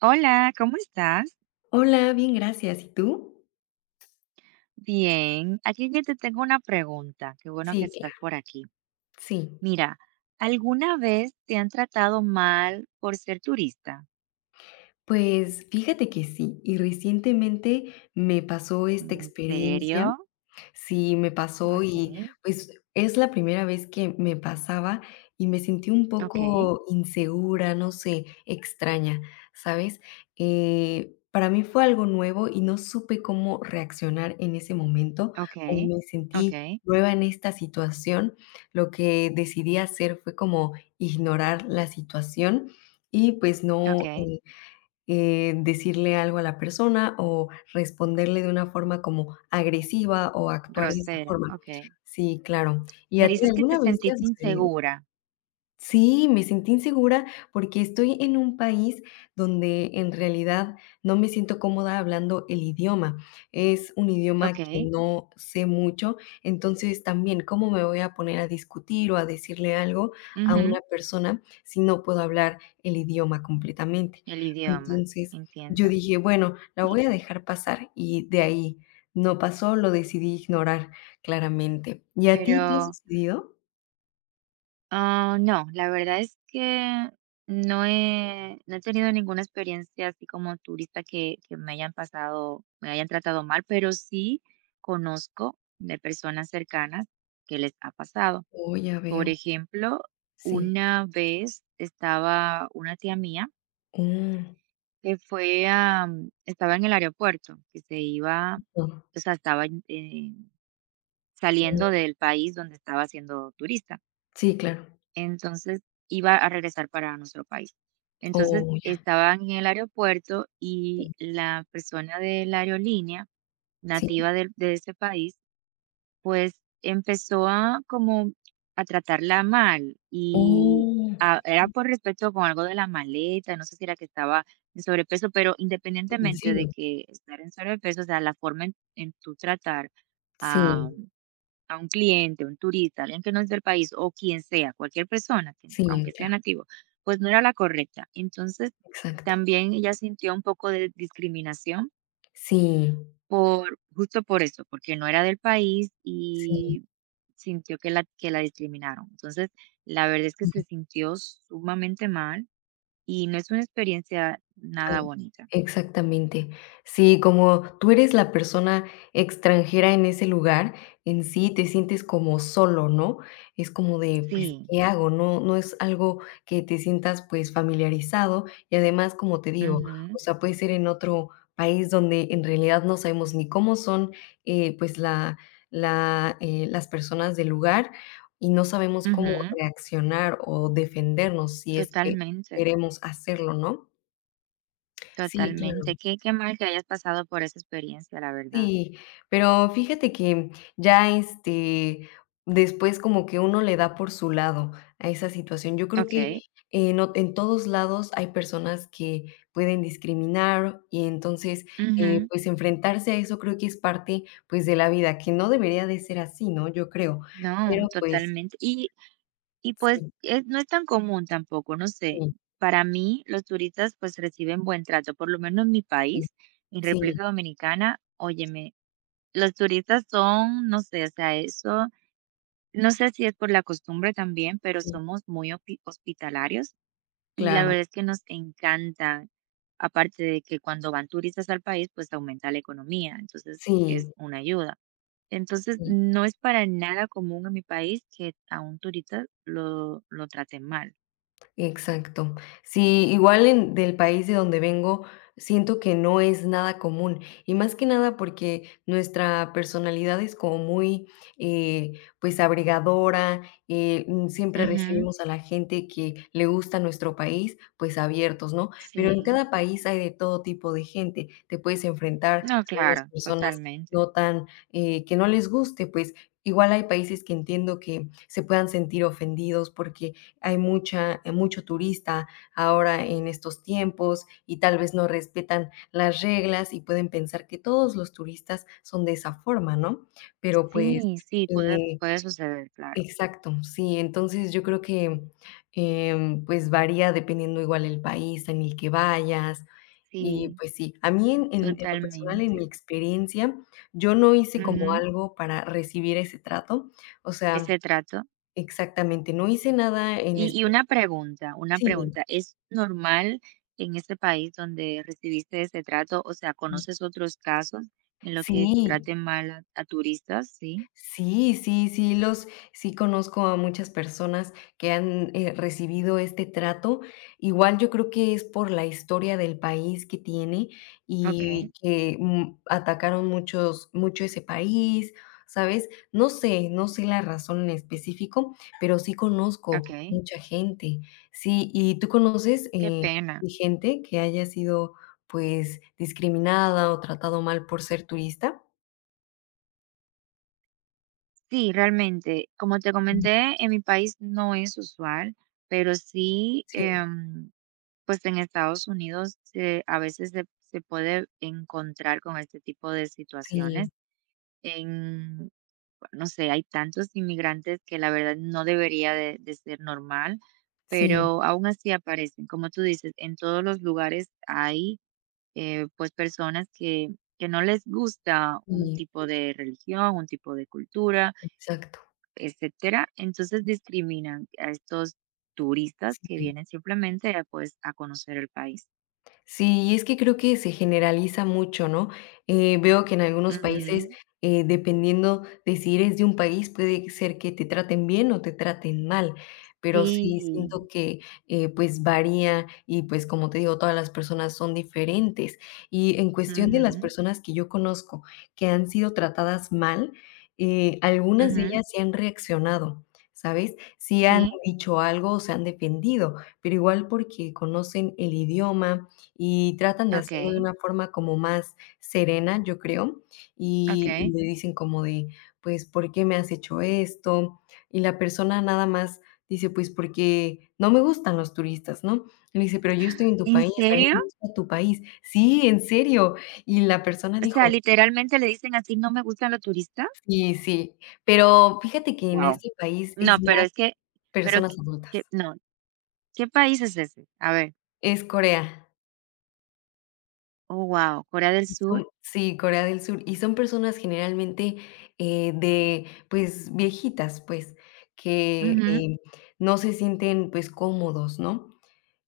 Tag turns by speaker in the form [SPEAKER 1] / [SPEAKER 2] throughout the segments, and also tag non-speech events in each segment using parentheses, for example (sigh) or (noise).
[SPEAKER 1] Hola, ¿cómo estás?
[SPEAKER 2] Hola, bien, gracias. ¿Y tú?
[SPEAKER 1] Bien, aquí yo te tengo una pregunta. Qué bueno que
[SPEAKER 2] Sí,
[SPEAKER 1] estás
[SPEAKER 2] claro,
[SPEAKER 1] por aquí.
[SPEAKER 2] sí.
[SPEAKER 1] Mira, ¿alguna vez te han tratado mal por ser turista?
[SPEAKER 2] Pues fíjate que sí, y recientemente me pasó esta
[SPEAKER 1] ¿En serio?
[SPEAKER 2] experiencia. Sí, me pasó y,
[SPEAKER 1] Okay,
[SPEAKER 2] pues, es la primera vez que me pasaba y me sentí un
[SPEAKER 1] okay,
[SPEAKER 2] poco insegura, no sé, extraña, ¿sabes? Para mí fue algo nuevo y no supe cómo reaccionar en ese momento, o
[SPEAKER 1] okay,
[SPEAKER 2] me sentí
[SPEAKER 1] okay,
[SPEAKER 2] nueva en esta situación. Lo que decidí hacer fue como ignorar la situación y, pues, no,
[SPEAKER 1] okay.
[SPEAKER 2] decirle algo a la persona o responderle de una forma como agresiva o actuar de esa
[SPEAKER 1] Grosera,
[SPEAKER 2] forma.
[SPEAKER 1] okay.
[SPEAKER 2] Sí, claro. ¿Y
[SPEAKER 1] Me
[SPEAKER 2] a ti
[SPEAKER 1] dices que te
[SPEAKER 2] alguna vez te ha
[SPEAKER 1] sentiste
[SPEAKER 2] sucedido?
[SPEAKER 1] insegura,
[SPEAKER 2] Sí, me sentí insegura porque estoy en un país donde en realidad no me siento cómoda hablando el idioma. Es un idioma que
[SPEAKER 1] okay.
[SPEAKER 2] no sé mucho, entonces también, ¿cómo me voy a poner a discutir o a decirle algo a una
[SPEAKER 1] Ujú.
[SPEAKER 2] persona si no puedo hablar el idioma completamente?
[SPEAKER 1] El idioma,
[SPEAKER 2] Entonces, yo
[SPEAKER 1] entiendo.
[SPEAKER 2] dije, bueno, la
[SPEAKER 1] Y,
[SPEAKER 2] voy a dejar pasar y de ahí no pasó, lo decidí ignorar claramente. ¿Y a ti te ha
[SPEAKER 1] pero
[SPEAKER 2] sucedido?
[SPEAKER 1] ah, no, la verdad es que no he tenido ninguna experiencia así como turista que me hayan pasado, me hayan tratado mal, pero sí conozco de personas cercanas que les ha pasado.
[SPEAKER 2] Oh, ya
[SPEAKER 1] Por
[SPEAKER 2] veo,
[SPEAKER 1] ejemplo,
[SPEAKER 2] sí.
[SPEAKER 1] una vez estaba una tía mía
[SPEAKER 2] Mm,
[SPEAKER 1] que fue a, estaba en el aeropuerto, que se iba,
[SPEAKER 2] no,
[SPEAKER 1] o sea, estaba
[SPEAKER 2] mm,
[SPEAKER 1] saliendo del país donde estaba siendo turista.
[SPEAKER 2] sí, claro.
[SPEAKER 1] Entonces, iba a regresar para nuestro país. Entonces,
[SPEAKER 2] Oh, ya,
[SPEAKER 1] estaban en el aeropuerto y
[SPEAKER 2] mm,
[SPEAKER 1] la persona de la aerolínea,
[SPEAKER 2] sí.
[SPEAKER 1] nativa del de ese país, pues, empezó a como a tratarla mal y,
[SPEAKER 2] Oh,
[SPEAKER 1] ah, era por respecto con algo de la maleta, no sé si era que estaba en sobrepeso, pero
[SPEAKER 2] ¿en
[SPEAKER 1] independientemente de
[SPEAKER 2] serio?
[SPEAKER 1] que estar en sobrepeso, o sea, la forma en tu tratar
[SPEAKER 2] Sí,
[SPEAKER 1] a a un cliente, un turista, alguien que no es del país o quien sea, cualquier persona, que,
[SPEAKER 2] sí,
[SPEAKER 1] aunque sea
[SPEAKER 2] ya,
[SPEAKER 1] nativo, pues no era la correcta. Entonces,
[SPEAKER 2] exacto.
[SPEAKER 1] también ella sintió un poco de discriminación
[SPEAKER 2] Sí,
[SPEAKER 1] por justo por eso, porque no era del país
[SPEAKER 2] sí,
[SPEAKER 1] y sintió que la discriminaron. Entonces, la verdad es que
[SPEAKER 2] mm.
[SPEAKER 1] se sintió sumamente mal y no es una experiencia nada
[SPEAKER 2] Sí,
[SPEAKER 1] bonita.
[SPEAKER 2] exactamente. Sí, como tú eres la persona extranjera en ese lugar, en sí te sientes como solo, ¿no? Es como de, pues,
[SPEAKER 1] Sí.
[SPEAKER 2] ¿qué hago? No, no es algo que te sientas pues familiarizado y además, como te digo, o
[SPEAKER 1] Ujú,
[SPEAKER 2] sea, puede ser en otro país donde en realidad no sabemos ni cómo son pues las personas del lugar y no sabemos cómo
[SPEAKER 1] ujú,
[SPEAKER 2] reaccionar o defendernos si es que
[SPEAKER 1] totalmente,
[SPEAKER 2] queremos hacerlo, ¿no? Sí, claro.
[SPEAKER 1] totalmente. Qué qué mal que hayas pasado por esa experiencia, la verdad.
[SPEAKER 2] Sí, pero fíjate que ya, este, después como que uno le da por su lado a esa situación. Yo creo que
[SPEAKER 1] Okey,
[SPEAKER 2] en todos lados hay personas que pueden discriminar y entonces,
[SPEAKER 1] ujú.
[SPEAKER 2] pues, enfrentarse a eso creo que es parte, pues, de la vida, que no debería de ser así, ¿no? Yo creo,
[SPEAKER 1] No,
[SPEAKER 2] pero pues
[SPEAKER 1] totalmente. Y, pues,
[SPEAKER 2] sí,
[SPEAKER 1] es no es tan común tampoco, no sé.
[SPEAKER 2] sí,
[SPEAKER 1] Para mí, los turistas, pues, reciben buen trato, por lo menos en mi
[SPEAKER 2] sí,
[SPEAKER 1] país, en
[SPEAKER 2] sí,
[SPEAKER 1] República Dominicana, óyeme, los turistas son, no sé, o sea, eso no sé si es por la costumbre también, pero
[SPEAKER 2] sí,
[SPEAKER 1] somos muy hospitalarios y la
[SPEAKER 2] claro,
[SPEAKER 1] verdad es que nos encanta, aparte de que cuando van turistas al país, pues, aumenta la economía, entonces
[SPEAKER 2] sí.
[SPEAKER 1] es una ayuda. Entonces,
[SPEAKER 2] Sí.
[SPEAKER 1] no es para nada común en mi país que a un turista lo traten mal.
[SPEAKER 2] Exacto. Sí, igual en del país de donde vengo, siento que no es nada común, y más que nada porque nuestra personalidad es como muy, eh, pues, abrigadora, siempre
[SPEAKER 1] Ujú.
[SPEAKER 2] recibimos a la gente que le gusta nuestro país, pues, abiertos, ¿no? Pero
[SPEAKER 1] Sí,
[SPEAKER 2] en cada país hay de todo tipo de gente. Te puedes enfrentar a
[SPEAKER 1] no,
[SPEAKER 2] unas
[SPEAKER 1] claro,
[SPEAKER 2] personas
[SPEAKER 1] totalmente.
[SPEAKER 2] no tan, que no les guste, pues, igual hay países que entiendo que se puedan sentir ofendidos porque hay mucha mucho turista ahora en estos tiempos y tal vez no respetan las reglas y pueden pensar que todos los turistas son de esa forma, ¿no? Pero pues,
[SPEAKER 1] Sí, sí, puede,
[SPEAKER 2] eh
[SPEAKER 1] puede suceder, claro.
[SPEAKER 2] exacto, sí, entonces yo creo que, pues varía dependiendo igual el país en el que vayas y
[SPEAKER 1] Sí,
[SPEAKER 2] pues sí, a mí en lo personal, en mi
[SPEAKER 1] totalmente.
[SPEAKER 2] experiencia, yo no hice como
[SPEAKER 1] Ujú.
[SPEAKER 2] algo para recibir ese trato, o sea
[SPEAKER 1] Ese trato.
[SPEAKER 2] exactamente, no hice nada en
[SPEAKER 1] Y
[SPEAKER 2] espe
[SPEAKER 1] una pregunta, una
[SPEAKER 2] sí.
[SPEAKER 1] pregunta. ¿Es normal en ese país donde recibiste ese trato? O sea,
[SPEAKER 2] Y
[SPEAKER 1] ¿conoces otros casos en los que
[SPEAKER 2] sí,
[SPEAKER 1] traten mal a turistas? Sí.
[SPEAKER 2] sí, sí, sí, los sí conozco a muchas personas que han, recibido este trato. Igual yo creo que es por la historia del país que tiene
[SPEAKER 1] Ok,
[SPEAKER 2] y que, mm, atacaron mucho ese país, ¿sabes? No sé, no sé la razón en específico, pero sí conozco
[SPEAKER 1] ok.
[SPEAKER 2] mucha gente. Sí, ¿y tú conoces,
[SPEAKER 1] Qué pena.
[SPEAKER 2] gente que haya sido, pues, discriminada o tratado mal por ser turista?
[SPEAKER 1] Sí, realmente, como te comenté, en mi país no es usual, pero sí,
[SPEAKER 2] Sí,
[SPEAKER 1] em, pues en Estados Unidos se- a veces se, se puede encontrar con este tipo de
[SPEAKER 2] sí,
[SPEAKER 1] situaciones. En, no sé, hay tantos inmigrantes que la verdad no debería de ser normal,
[SPEAKER 2] sí,
[SPEAKER 1] pero aún así aparecen. Como tú dices, en todos los lugares hay pues personas que no les gusta un
[SPEAKER 2] sí,
[SPEAKER 1] tipo de religión, un tipo de cultura,
[SPEAKER 2] exacto,
[SPEAKER 1] etcétera. Entonces discriminan a estos turistas que
[SPEAKER 2] sí.
[SPEAKER 1] vienen simplemente a, pues, a conocer el país.
[SPEAKER 2] Sí, y es que creo que se generaliza mucho, ¿no? Veo que en algunos países,
[SPEAKER 1] Ujú.
[SPEAKER 2] dependiendo de si eres de un país, puede ser que te traten bien o te traten mal, pero sí
[SPEAKER 1] Sí.
[SPEAKER 2] siento que, pues, varía y, pues, como te digo, todas las personas son diferentes. Y en cuestión de las
[SPEAKER 1] Ujú,
[SPEAKER 2] personas que yo conozco que han sido tratadas mal, algunas de
[SPEAKER 1] ujú.
[SPEAKER 2] ellas sí han reaccionado, ¿sabes? Sí han
[SPEAKER 1] Sí,
[SPEAKER 2] dicho algo o se han defendido, pero igual porque conocen el idioma, y tratan de hacerlo de
[SPEAKER 1] okey,
[SPEAKER 2] una forma como más serena, yo creo, y
[SPEAKER 1] okey.
[SPEAKER 2] le dicen como de, pues, ¿por qué me has hecho esto? Y la persona nada más dice, pues, porque no me gustan los turistas, ¿no? Y le dice, pero yo estoy en tu
[SPEAKER 1] ¿En
[SPEAKER 2] país, a mí
[SPEAKER 1] serio?
[SPEAKER 2] me gusta tu país. Sí, en serio. Y la persona
[SPEAKER 1] O sea,
[SPEAKER 2] dijo,
[SPEAKER 1] literalmente le dicen así: "No me gustan los turistas".
[SPEAKER 2] sí, sí, pero fíjate que en
[SPEAKER 1] Wow.
[SPEAKER 2] este país
[SPEAKER 1] No,
[SPEAKER 2] es
[SPEAKER 1] pero
[SPEAKER 2] más
[SPEAKER 1] es que pero
[SPEAKER 2] personas
[SPEAKER 1] que
[SPEAKER 2] adultas,
[SPEAKER 1] no, ¿qué país es ese? A ver.
[SPEAKER 2] es Corea.
[SPEAKER 1] Oh, wow, Corea del
[SPEAKER 2] Y
[SPEAKER 1] Sur.
[SPEAKER 2] son sí, Corea del Sur, y son personas generalmente, de, pues, viejitas, pues, que,
[SPEAKER 1] Ujú.
[SPEAKER 2] no se sienten, pues, cómodos, ¿no?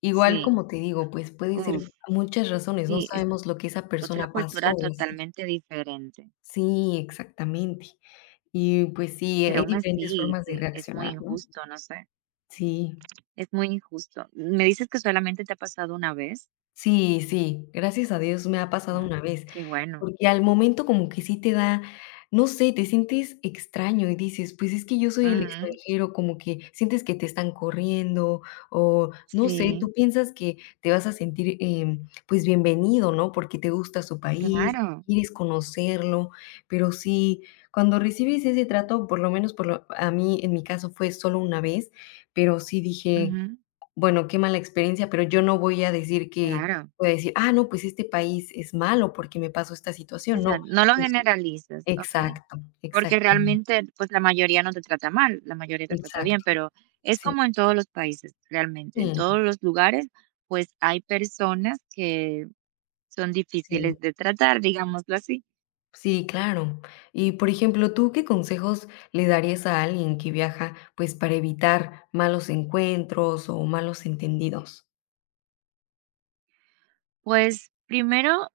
[SPEAKER 2] Igual,
[SPEAKER 1] Sí.
[SPEAKER 2] como te digo, pues, puede ser
[SPEAKER 1] Uf,
[SPEAKER 2] muchas razones, no
[SPEAKER 1] sí, es
[SPEAKER 2] sabemos lo que esa
[SPEAKER 1] otra
[SPEAKER 2] persona pasó
[SPEAKER 1] cultura
[SPEAKER 2] o así.
[SPEAKER 1] totalmente diferente.
[SPEAKER 2] Sí, exactamente. Y, pues sí,
[SPEAKER 1] Pero
[SPEAKER 2] hay
[SPEAKER 1] aún
[SPEAKER 2] diferentes
[SPEAKER 1] así,
[SPEAKER 2] formas de
[SPEAKER 1] que es muy
[SPEAKER 2] reaccionar, ¿no?
[SPEAKER 1] injusto, no sé,
[SPEAKER 2] Sí,
[SPEAKER 1] es muy injusto. Me dices que solamente te ha pasado una vez.
[SPEAKER 2] sí, sí, gracias a Dios me ha pasado
[SPEAKER 1] Ay,
[SPEAKER 2] una vez.
[SPEAKER 1] qué bueno.
[SPEAKER 2] Porque al momento como que sí te da, no sé, te sientes extraño y dices: "Pues es que yo soy el
[SPEAKER 1] Ujú.
[SPEAKER 2] extranjero", como que sientes que te están corriendo o no sé, tú
[SPEAKER 1] Sí,
[SPEAKER 2] piensas que te vas a sentir, pues bienvenido, ¿no? Porque te gusta su país,
[SPEAKER 1] claro.
[SPEAKER 2] quieres conocerlo, pero sí, cuando recibes ese trato, por lo menos por lo a mí en mi caso fue solo una vez, pero sí dije:
[SPEAKER 1] Ujú,
[SPEAKER 2] bueno, qué mala experiencia, pero yo no voy a decir que
[SPEAKER 1] claro.
[SPEAKER 2] voy a decir: "Ah, no, pues este país es malo porque me pasó esta
[SPEAKER 1] O
[SPEAKER 2] situación",
[SPEAKER 1] sea,
[SPEAKER 2] no.
[SPEAKER 1] no lo
[SPEAKER 2] Entonces
[SPEAKER 1] generalizas, ok.
[SPEAKER 2] exacto,
[SPEAKER 1] Porque
[SPEAKER 2] exactamente,
[SPEAKER 1] realmente, pues la mayoría no te trata mal, la mayoría te trata bien,
[SPEAKER 2] exacto.
[SPEAKER 1] pero es
[SPEAKER 2] Sí,
[SPEAKER 1] como en todos los países, realmente. En
[SPEAKER 2] sí,
[SPEAKER 1] todos los lugares, pues hay personas que son
[SPEAKER 2] sí,
[SPEAKER 1] difíciles de tratar, digámoslo así.
[SPEAKER 2] sí, claro. Y, por ejemplo, ¿tú qué consejos le darías a alguien que viaja, pues, para evitar malos encuentros o malos entendidos?
[SPEAKER 1] Pues primero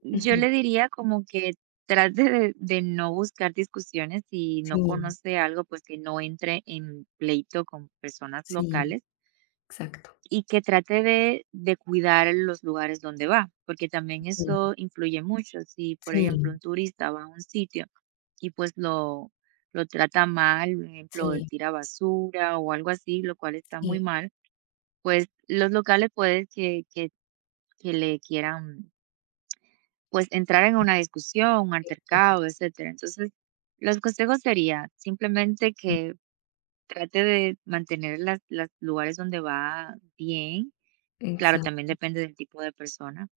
[SPEAKER 1] yo
[SPEAKER 2] Ujú.
[SPEAKER 1] le diría como que trate de no buscar discusiones si no
[SPEAKER 2] Sí,
[SPEAKER 1] conoce algo, pues que no entre en pleito con personas
[SPEAKER 2] sí,
[SPEAKER 1] locales
[SPEAKER 2] exacto.
[SPEAKER 1] y que trate de cuidar los lugares donde va, porque también eso
[SPEAKER 2] Ujú.
[SPEAKER 1] influye mucho. Si, por ejemplo,
[SPEAKER 2] Sí,
[SPEAKER 1] un turista va a un sitio y pues lo trata mal, por ejemplo, él
[SPEAKER 2] sí,
[SPEAKER 1] tira basura o algo así, lo cual está
[SPEAKER 2] sí,
[SPEAKER 1] muy mal, pues los locales puede que le quieran pues, entrar en una discusión, un
[SPEAKER 2] exacto,
[SPEAKER 1] altercado, etcétera. Entonces, los consejos sería, simplemente
[SPEAKER 2] sí,
[SPEAKER 1] que trate de mantener los las lugares donde va bien. Claro,
[SPEAKER 2] exacto,
[SPEAKER 1] también depende del tipo de persona.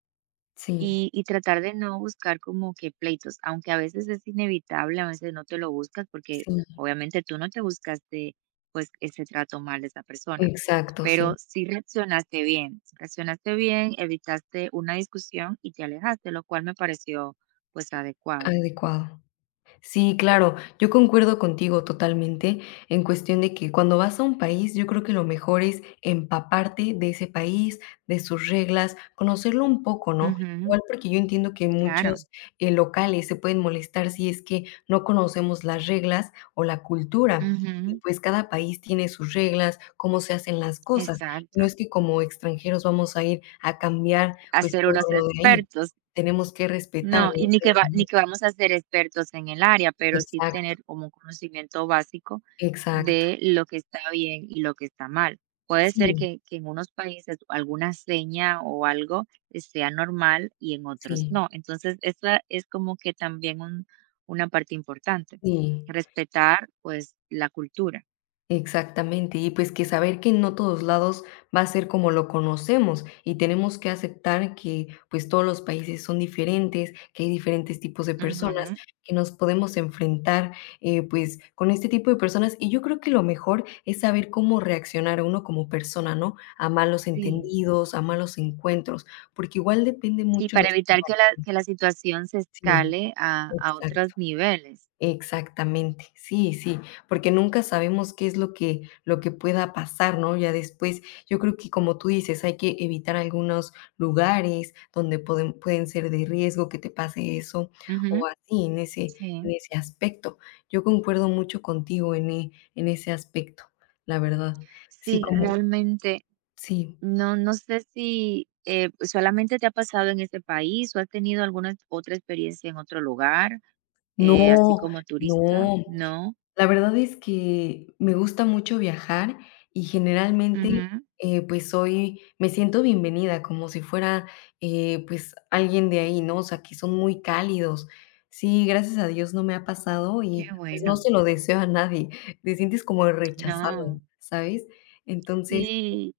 [SPEAKER 2] sí,
[SPEAKER 1] Y tratar de no buscar como que pleitos, aunque a veces es inevitable, a veces no te lo buscas, porque
[SPEAKER 2] sí.
[SPEAKER 1] obviamente tú no te buscaste, pues, ese trato mal de esa persona,
[SPEAKER 2] Exacto,
[SPEAKER 1] pero
[SPEAKER 2] sí,
[SPEAKER 1] sí reaccionaste bien, evitaste una discusión y te alejaste, lo cual me pareció, pues, adecuado.
[SPEAKER 2] adecuado. Sí, claro, yo concuerdo contigo totalmente en cuestión de que cuando vas a un país, yo creo que lo mejor es empaparte de ese país, de sus reglas, conocerlo un poco, ¿no?
[SPEAKER 1] Ujú,
[SPEAKER 2] Igual porque yo entiendo que
[SPEAKER 1] claro.
[SPEAKER 2] muchos locales se pueden molestar si es que no conocemos las reglas o la cultura. Y
[SPEAKER 1] Ujú,
[SPEAKER 2] pues cada país tiene sus reglas, cómo se hacen las cosas. No
[SPEAKER 1] exacto.
[SPEAKER 2] es que como extranjeros vamos a ir a cambiar pues
[SPEAKER 1] Hacer
[SPEAKER 2] todo
[SPEAKER 1] unos
[SPEAKER 2] lo de ahí.
[SPEAKER 1] expertos.
[SPEAKER 2] Tenemos que respetar,
[SPEAKER 1] No,
[SPEAKER 2] ¿no?
[SPEAKER 1] y ni que
[SPEAKER 2] Claro,
[SPEAKER 1] va
[SPEAKER 2] ¿no?
[SPEAKER 1] ni que vamos a ser expertos en el área, pero sí
[SPEAKER 2] Exacto,
[SPEAKER 1] tener como un conocimiento básico
[SPEAKER 2] exacto.
[SPEAKER 1] de lo que está bien y lo que está mal. Puede ser
[SPEAKER 2] Sí,
[SPEAKER 1] que en unos países alguna seña o algo sea normal y en otros
[SPEAKER 2] sí,
[SPEAKER 1] no. Entonces, esa es como que también un una parte importante,
[SPEAKER 2] sí,
[SPEAKER 1] respetar, pues, la cultura.
[SPEAKER 2] exactamente. Y pues que saber que no todos lados va a ser como lo conocemos y tenemos que aceptar que pues todos los países son diferentes, que hay diferentes tipos de personas,
[SPEAKER 1] Ujú,
[SPEAKER 2] que nos podemos enfrentar pues con este tipo de personas. Y yo creo que lo mejor es saber cómo reaccionar uno como persona, ¿no? A malos
[SPEAKER 1] sí.
[SPEAKER 2] entendidos, a malos encuentros, porque igual depende
[SPEAKER 1] Sí,
[SPEAKER 2] mucho
[SPEAKER 1] para
[SPEAKER 2] nuestra
[SPEAKER 1] evitar que la
[SPEAKER 2] reacción.
[SPEAKER 1] que la situación se
[SPEAKER 2] Sí,
[SPEAKER 1] escale a otros
[SPEAKER 2] exacto.
[SPEAKER 1] niveles.
[SPEAKER 2] Exactamente, sí, sí, porque nunca sabemos qué es lo que pueda pasar, ¿no? Ya después, yo creo que como tú dices, hay que evitar algunos lugares donde pueden ser de riesgo que te pase eso
[SPEAKER 1] Ujú,
[SPEAKER 2] o así, en
[SPEAKER 1] sí.
[SPEAKER 2] ese aspecto. Yo concuerdo mucho contigo en en ese aspecto, la verdad. Sí,
[SPEAKER 1] Sí,
[SPEAKER 2] como
[SPEAKER 1] realmente
[SPEAKER 2] sí.
[SPEAKER 1] no no sé si, solamente te ha pasado en ese país o has tenido alguna otra experiencia en otro lugar, así
[SPEAKER 2] No,
[SPEAKER 1] como turista,
[SPEAKER 2] no.
[SPEAKER 1] ¿no?
[SPEAKER 2] La verdad es que me gusta mucho viajar y generalmente,
[SPEAKER 1] Ujú,
[SPEAKER 2] pues soy me siento bienvenida, como si fuera, pues alguien de ahí, ¿no? O sea, que son muy cálidos. Sí, gracias a Dios no me ha pasado
[SPEAKER 1] qué
[SPEAKER 2] y, pues, no
[SPEAKER 1] bueno.
[SPEAKER 2] se lo deseo a nadie. Te sientes como rechazado,
[SPEAKER 1] No,
[SPEAKER 2] ¿sabes? Entonces,
[SPEAKER 1] sí,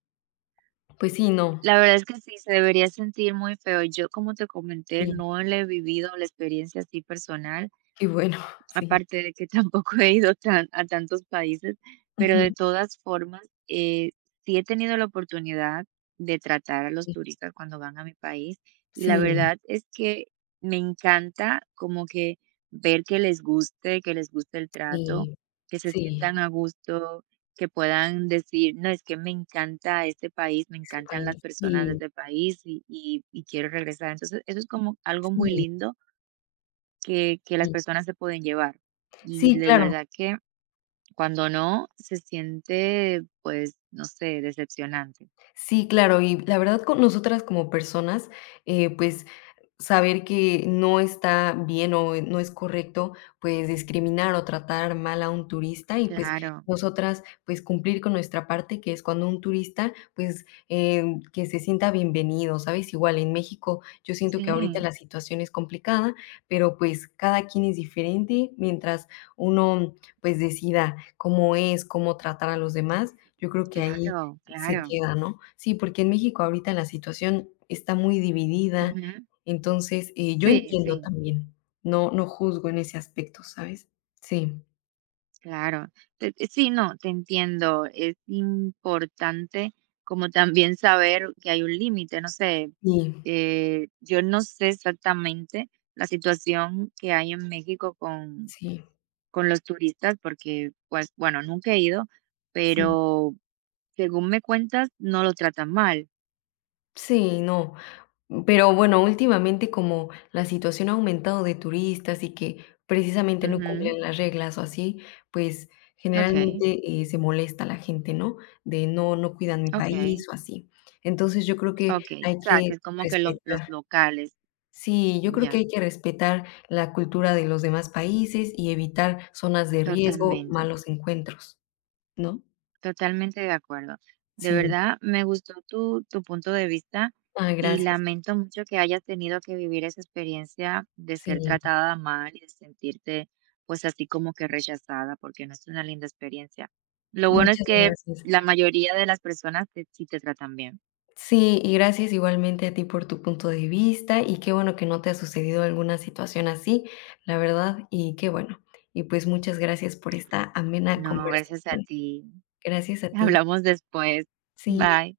[SPEAKER 2] pues sí, no.
[SPEAKER 1] la verdad es que sí, se debería sentir muy feo. Yo, como te comenté,
[SPEAKER 2] Sí,
[SPEAKER 1] no le he vivido la experiencia así personal.
[SPEAKER 2] qué bueno, (laughs) sí.
[SPEAKER 1] Aparte de que (laughs) tampoco he ido tan a tantos países, pero de
[SPEAKER 2] Ujú,
[SPEAKER 1] todas formas, eh, sí he tenido la oportunidad de tratar a los
[SPEAKER 2] sí.
[SPEAKER 1] turistas cuando van a mi país, y la
[SPEAKER 2] Sí,
[SPEAKER 1] verdad es que me encanta como que ver que les guste el trato,
[SPEAKER 2] sí,
[SPEAKER 1] que se
[SPEAKER 2] sí,
[SPEAKER 1] sientan a gusto, que puedan decir: "No, es que me encanta este país, me
[SPEAKER 2] ese
[SPEAKER 1] encantan las
[SPEAKER 2] país.
[SPEAKER 1] personas de
[SPEAKER 2] Sí,
[SPEAKER 1] este país y quiero regresar". Entonces, eso es como algo muy
[SPEAKER 2] sí,
[SPEAKER 1] lindo que las
[SPEAKER 2] sí.
[SPEAKER 1] personas se pueden llevar. Y
[SPEAKER 2] Sí,
[SPEAKER 1] de
[SPEAKER 2] claro.
[SPEAKER 1] verdad que cuando no, se siente, pues, no sé, decepcionante.
[SPEAKER 2] Sí, claro, y la verdad con nosotras como personas, pues saber que no está bien o no es correcto, pues, discriminar o tratar mal a un turista y, pues,
[SPEAKER 1] Claro,
[SPEAKER 2] nosotras, pues, cumplir con nuestra parte, que es cuando un turista, pues, que se sienta bienvenido, ¿sabes? Igual en México, yo siento que ahorita la
[SPEAKER 1] sí,
[SPEAKER 2] situación es complicada, pero, pues, cada quien es diferente, mientras uno, pues, decida cómo es, cómo tratar a los demás, yo creo que ahí
[SPEAKER 1] claro,
[SPEAKER 2] se
[SPEAKER 1] claro.
[SPEAKER 2] queda, ¿no? Sí, porque en México ahorita la situación está muy dividida,
[SPEAKER 1] Ujú.
[SPEAKER 2] entonces, yo
[SPEAKER 1] Sí, sí,
[SPEAKER 2] entiendo también, no juzgo en ese aspecto, ¿sabes? Sí,
[SPEAKER 1] claro. Te te- sí, no, te entiendo. Es importante como también saber que hay un límite, no sé,
[SPEAKER 2] sí,
[SPEAKER 1] yo no sé exactamente la situación que hay en México
[SPEAKER 2] sí,
[SPEAKER 1] con los turistas porque, pues, bueno, nunca he ido,
[SPEAKER 2] sí,
[SPEAKER 1] pero según me cuentas, no lo tratan mal.
[SPEAKER 2] sí, no. Pero bueno, últimamente como la situación ha aumentado de turistas y que precisamente no
[SPEAKER 1] Ujú.
[SPEAKER 2] cumplen las reglas o así, pues
[SPEAKER 1] Okey,
[SPEAKER 2] generalmente, se molesta la gente, ¿no? De no cuidan mi
[SPEAKER 1] okey,
[SPEAKER 2] país o así. Entonces, yo creo que
[SPEAKER 1] okey.
[SPEAKER 2] hay
[SPEAKER 1] O sea, que
[SPEAKER 2] que
[SPEAKER 1] es como que lo los
[SPEAKER 2] respetar.
[SPEAKER 1] locales.
[SPEAKER 2] Sí, yo creo que
[SPEAKER 1] Ya,
[SPEAKER 2] hay que respetar la cultura de los demás países y evitar zonas de riesgo,
[SPEAKER 1] totalmente.
[SPEAKER 2] malos encuentros, ¿no?
[SPEAKER 1] Totalmente de acuerdo. De
[SPEAKER 2] Sí.
[SPEAKER 1] verdad, me gustó tu, tu punto de vista
[SPEAKER 2] Ah,
[SPEAKER 1] y
[SPEAKER 2] gracias.
[SPEAKER 1] lamento mucho que hayas tenido que vivir esa experiencia de ser
[SPEAKER 2] Sí,
[SPEAKER 1] tratada mal y de sentirte pues así como que rechazada, porque no es una linda experiencia. Lo bueno es
[SPEAKER 2] muchas
[SPEAKER 1] que
[SPEAKER 2] gracias.
[SPEAKER 1] la mayoría de las personas te, sí te tratan bien.
[SPEAKER 2] Sí, y gracias igualmente a ti por tu punto de vista y qué bueno que no te ha sucedido alguna situación así, la verdad, y qué bueno. Y pues muchas gracias por esta amena
[SPEAKER 1] No, gracias a
[SPEAKER 2] conversación.
[SPEAKER 1] ti.
[SPEAKER 2] Gracias
[SPEAKER 1] (laughs)
[SPEAKER 2] a ti.
[SPEAKER 1] Hablamos después.
[SPEAKER 2] Sí.
[SPEAKER 1] Bye.